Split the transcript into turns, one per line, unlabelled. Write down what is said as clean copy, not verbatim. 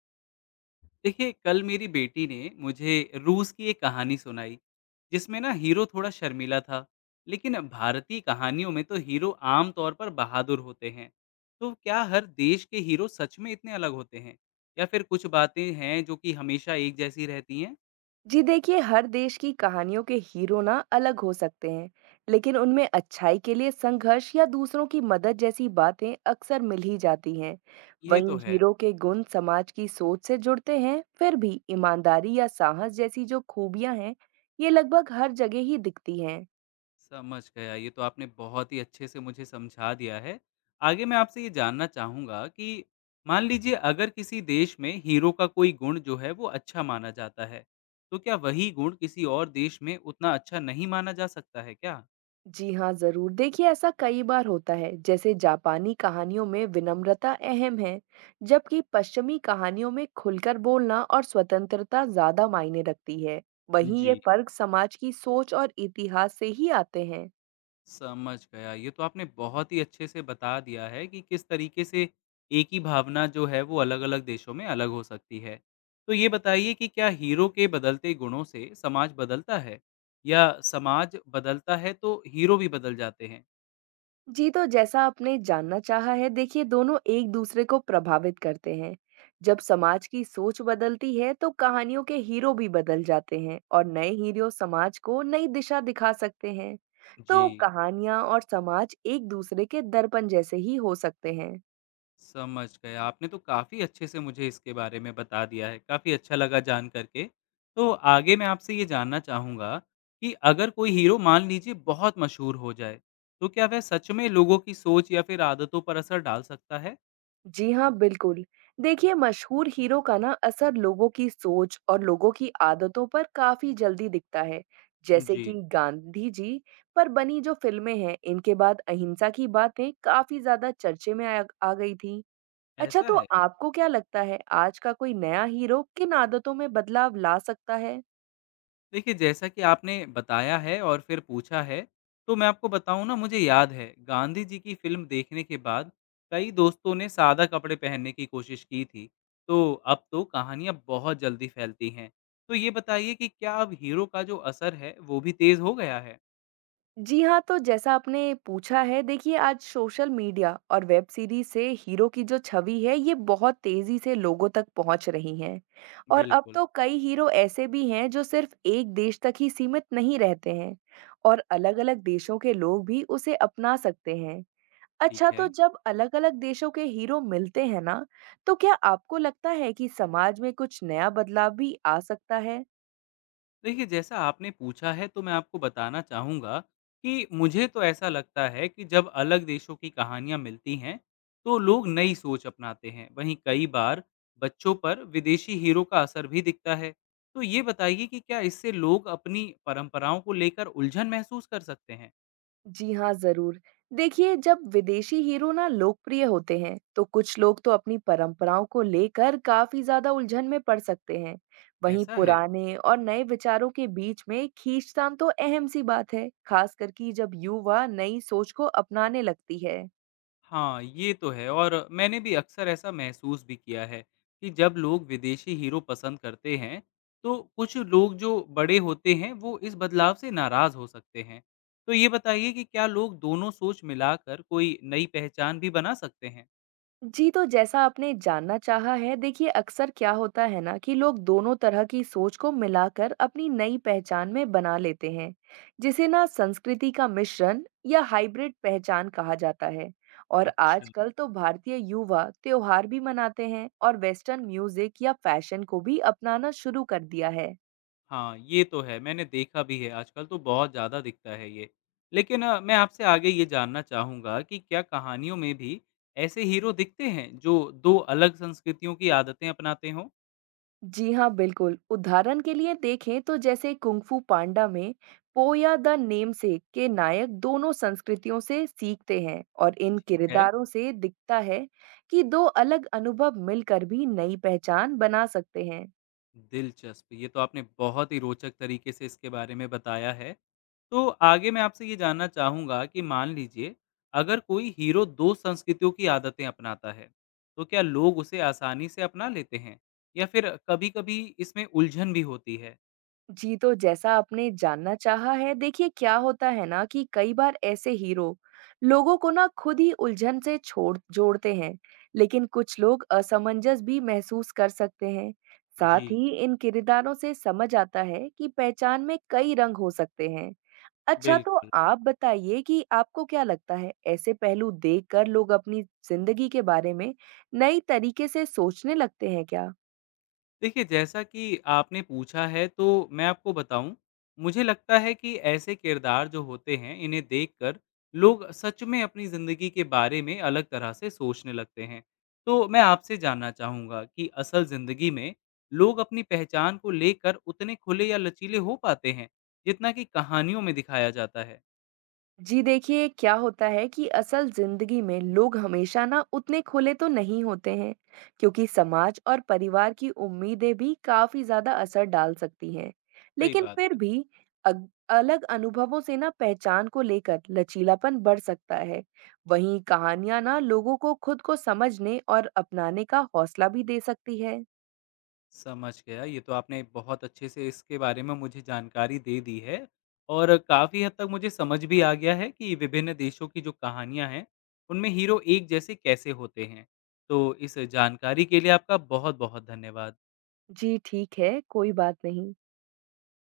देखिए, कल मेरी बेटी ने मुझे रूस की एक कहानी सुनाई, जिसमें ना हीरो थोड़ा शर्मीला था। लेकिन भारतीय कहानियों में तो हीरो आम तौर पर बहादुर होते हैं। तो क्या हर देश के हीरो सच में इतने अलग होते हैं, या फिर कुछ बातें हैं जो कि हमेशा एक जैसी रहती हैं?
जी देखिए, हर देश की कहानियों के हीरो ना अलग हो सकते हैं। लेकिन उनमें अच्छाई के लिए संघर्ष या दूसरों की मदद जैसी बातें अक्सर मिल ही जाती हैं।
ये तो
वहीं
है।
हीरो के गुण समाज की सोच से जुड़ते हैं। फिर भी ईमानदारी या साहस जैसी जो खूबियां हैं, ये लगभग हर जगह ही दिखती हैं।
समझ गया। ये तो आपने बहुत ही अच्छे से मुझे समझा दिया है। आगे मैं आपसे ये जानना चाहूँगा कि मान लीजिए, अगर किसी देश में हीरो का कोई गुण जो है वो अच्छा माना जाता है, तो क्या वही गुण किसी और देश में उतना अच्छा नहीं माना जा सकता है क्या?
जी हाँ, ज़रूर। देखिए, ऐसा कई बार होता है, जैसे जापानी कहानियों में विनम्रता अहम है, जबकि पश्चिमी कहानियों में खुलकर बोलना और स्वतंत्रता ज़्यादा मायने रखती है। वहीं ये
जी।
फ़र्क समाज की सोच और इतिहास से ही आते हैं।
समझ गया। ये तो आपने बहुत ही अच्छे से बता दिया है कि किस तरीके से एक ही भावना जो है वो अलग-अलग देशों में अलग हो सकती है। तो ये बताइए कि क्या हीरो के बदलते गुणों से समाज बदलता है, या समाज बदलता है तो हीरो भी बदल जाते हैं?
जी, तो जैसा आपने जानना चाहा है, देखिए दोनों एक-दूसरे को प्रभावित करते हैं। जब समाज की सोच बदलती है, तो कहानियों के हीरो भी बदल जाते हैं और नए हीरो समाज को नई दिशा दिखा सकते हैं।
जी।
तो कहानियाँ और समाज एक-दूसरे के दर्पण जैसे ही हो सकते हैं।
समझ गए। आपने तो काफ़ी अच्छे से मुझे इसके बारे में बता दिया है, काफ़ी अच्छा लगा जान कर के। तो आगे मैं आपसे ये जानना चाहूँगा कि अगर कोई हीरो मान लीजिए बहुत मशहूर हो जाए, तो क्या वह सच में लोगों की सोच या फिर आदतों पर असर डाल सकता है?
जी हाँ, बिल्कुल। देखिए, मशहूर हीरो का ना असर लोगों की सोच और लोगों की आदतों पर काफ़ी जल्दी दिखता है। जैसे
जी।
कि गांधी जी पर बनी जो फ़िल्में हैं, इनके बाद अहिंसा की बातें काफ़ी ज़्यादा चर्चे में आया आ गई थीं। अच्छा,
ऐसा
तो
है?
आपको क्या लगता है, आज का कोई नया हीरो किन आदतों में बदलाव ला सकता है?
देखिए, जैसा कि आपने बताया है और फिर पूछा है, तो मैं आपको बताऊँ, ना मुझे याद है, गांधी जी की फ़िल्म देखने के बाद कई दोस्तों ने सादा कपड़े पहनने की कोशिश की थी। तो अब तो कहानियाँ बहुत जल्दी फैलती हैं। तो ये बताइए कि क्या अब हीरो का जो असर है, वो भी तेज़ हो गया है?
जी हाँ, तो जैसा आपने पूछा है, देखिए आज सोशल मीडिया और वेब सीरीज से हीरो की जो छवि है, ये बहुत तेजी से लोगों तक पहुंच रही है। और अब
बिल्कुल।
तो कई हीरो ऐसे भी हैं जो सिर्फ एक देश तक ही सीमित नहीं रहते हैं और अलग-अलग देशों के लोग भी उसे अपना सकते हैं।
ठीक
अच्छा,
है।
तो जब अलग-अलग देशों के हीरो मिलते हैं ना, तो क्या आपको लगता है कि समाज में कुछ नया बदलाव भी आ सकता है?
देखिए, जैसा आपने पूछा है तो मैं आपको बताना चाहूँगा कि मुझे तो ऐसा लगता है कि जब अलग देशों की कहानियाँ मिलती हैं, तो लोग नई सोच अपनाते हैं। वहीं कई बार बच्चों पर विदेशी हीरो का असर भी दिखता है। तो ये बताइए कि क्या इससे लोग अपनी परंपराओं को लेकर उलझन महसूस कर सकते हैं?
जी हाँ, ज़रूर। देखिए, जब विदेशी हीरो ना लोकप्रिय होते हैं, तो कुछ लोग तो अपनी परंपराओं को लेकर काफ़ी ज़्यादा उलझन में पड़ सकते हैं। वहीं
ऐसा है।
पुराने और नए विचारों के बीच में खींचतान तो अहम सी बात है, खासकर कि जब युवा नई सोच को अपनाने लगती है।
हाँ, ये तो है, और मैंने भी अक्सर ऐसा महसूस भी किया है कि जब लोग विदेशी हीरो पसंद करते हैं, तो कुछ लोग जो बड़े होते हैं, वो इस बदलाव से नाराज़ हो सकते हैं। तो ये बताइए कि क्या लोग दोनों सोच मिलाकर कोई नई पहचान भी बना सकते हैं?
जी, तो जैसा आपने जानना चाहा है, देखिए अक्सर क्या होता है ना कि लोग दोनों तरह की सोच को मिलाकर अपनी नई पहचान में बना लेते हैं, जिसे ना संस्कृति का मिश्रण या हाइब्रिड पहचान कहा जाता है। और
अच्छा।
आजकल तो भारतीय युवा त्योहार भी मनाते हैं और वेस्टर्न म्यूजिक या फैशन को भी अपनाना शुरू कर दिया है।
हाँ, ये तो है। मैंने देखा भी है, आजकल तो बहुत ज़्यादा दिखता है ये। लेकिन मैं आपसे आगे ये जानना चाहूँगा कि क्या कहानियों में भी ऐसे हीरो दिखते हैं, जो 2 अलग संस्कृतियों की आदतें अपनाते हों?
जी हाँ, बिल्कुल। उदाहरण के लिए देखें तो जैसे कुंग फू पांडा में पो या द नेमसेक के नायक दोनों संस्कृतियों से सीखते हैं और इन
ठीक है,
किरदारों से दिखता है कि दो अलग अनुभव मिलकर भी नई पहचान बना सकते हैं।
दिलचस्प। ये तो आपने बहुत ही रोचक तरीके से इसके बारे में बताया है। तो आगे मैं आपसे ये जानना चाहूँगा कि मान लीजिए, अगर कोई हीरो 2 संस्कृतियों की आदतें अपनाता है, तो क्या लोग उसे आसानी से अपना लेते हैं, या फिर कभी-कभी इसमें उलझन भी होती है?
जी, तो जैसा आपने जानना चाहा है, देखिए क्या होता है ना कि कई बार ऐसे हीरो लोगों को ना खुद ही उलझन से छोड़ जोड़ते हैं, लेकिन कुछ लोग असमंजस भी महसूस कर सकते हैं। साथ
जी,
ही इन किरदारों से समझ आता है कि पहचान में कई रंग हो सकते हैं। अच्छा, तो
बिल्कुल।
आप बताइए कि आपको क्या लगता है, ऐसे पहलू देखकर लोग अपनी जिंदगी के बारे में नई तरीके से सोचने लगते हैं क्या?
देखिए, जैसा कि आपने पूछा है तो मैं आपको बताऊँ, मुझे लगता है कि ऐसे किरदार जो होते हैं इन्हें देखकर लोग सच में अपनी ज़िंदगी के बारे में अलग तरह से सोचने लगते हैं। तो मैं आपसे जानना चाहूँगा कि असल ज़िंदगी में लोग अपनी पहचान को लेकर उतने खुले या लचीले हो पाते हैं, जितना कि कहानियों में दिखाया जाता है?
जी देखिए, क्या होता है कि असल जिंदगी में लोग हमेशा ना उतने खुले तो नहीं होते हैं, क्योंकि समाज और परिवार की उम्मीदें भी काफी ज्यादा असर डाल सकती हैं।
सही
लेकिन
बात
फिर
है।
भी अलग अनुभवों से ना पहचान को लेकर लचीलापन बढ़ सकता है। वहीं कहानियां ना लोगों को खुद को समझने और अपनाने का हौसला भी दे सकती है।
समझ गया। ये तो आपने बहुत अच्छे से इसके बारे में मुझे जानकारी दे दी है, और काफ़ी हद तक मुझे समझ भी आ गया है कि विभिन्न देशों की जो कहानियाँ हैं, उनमें हीरो एक जैसे कैसे होते हैं। तो इस जानकारी के लिए आपका बहुत-बहुत धन्यवाद।
जी ठीक है, कोई बात नहीं।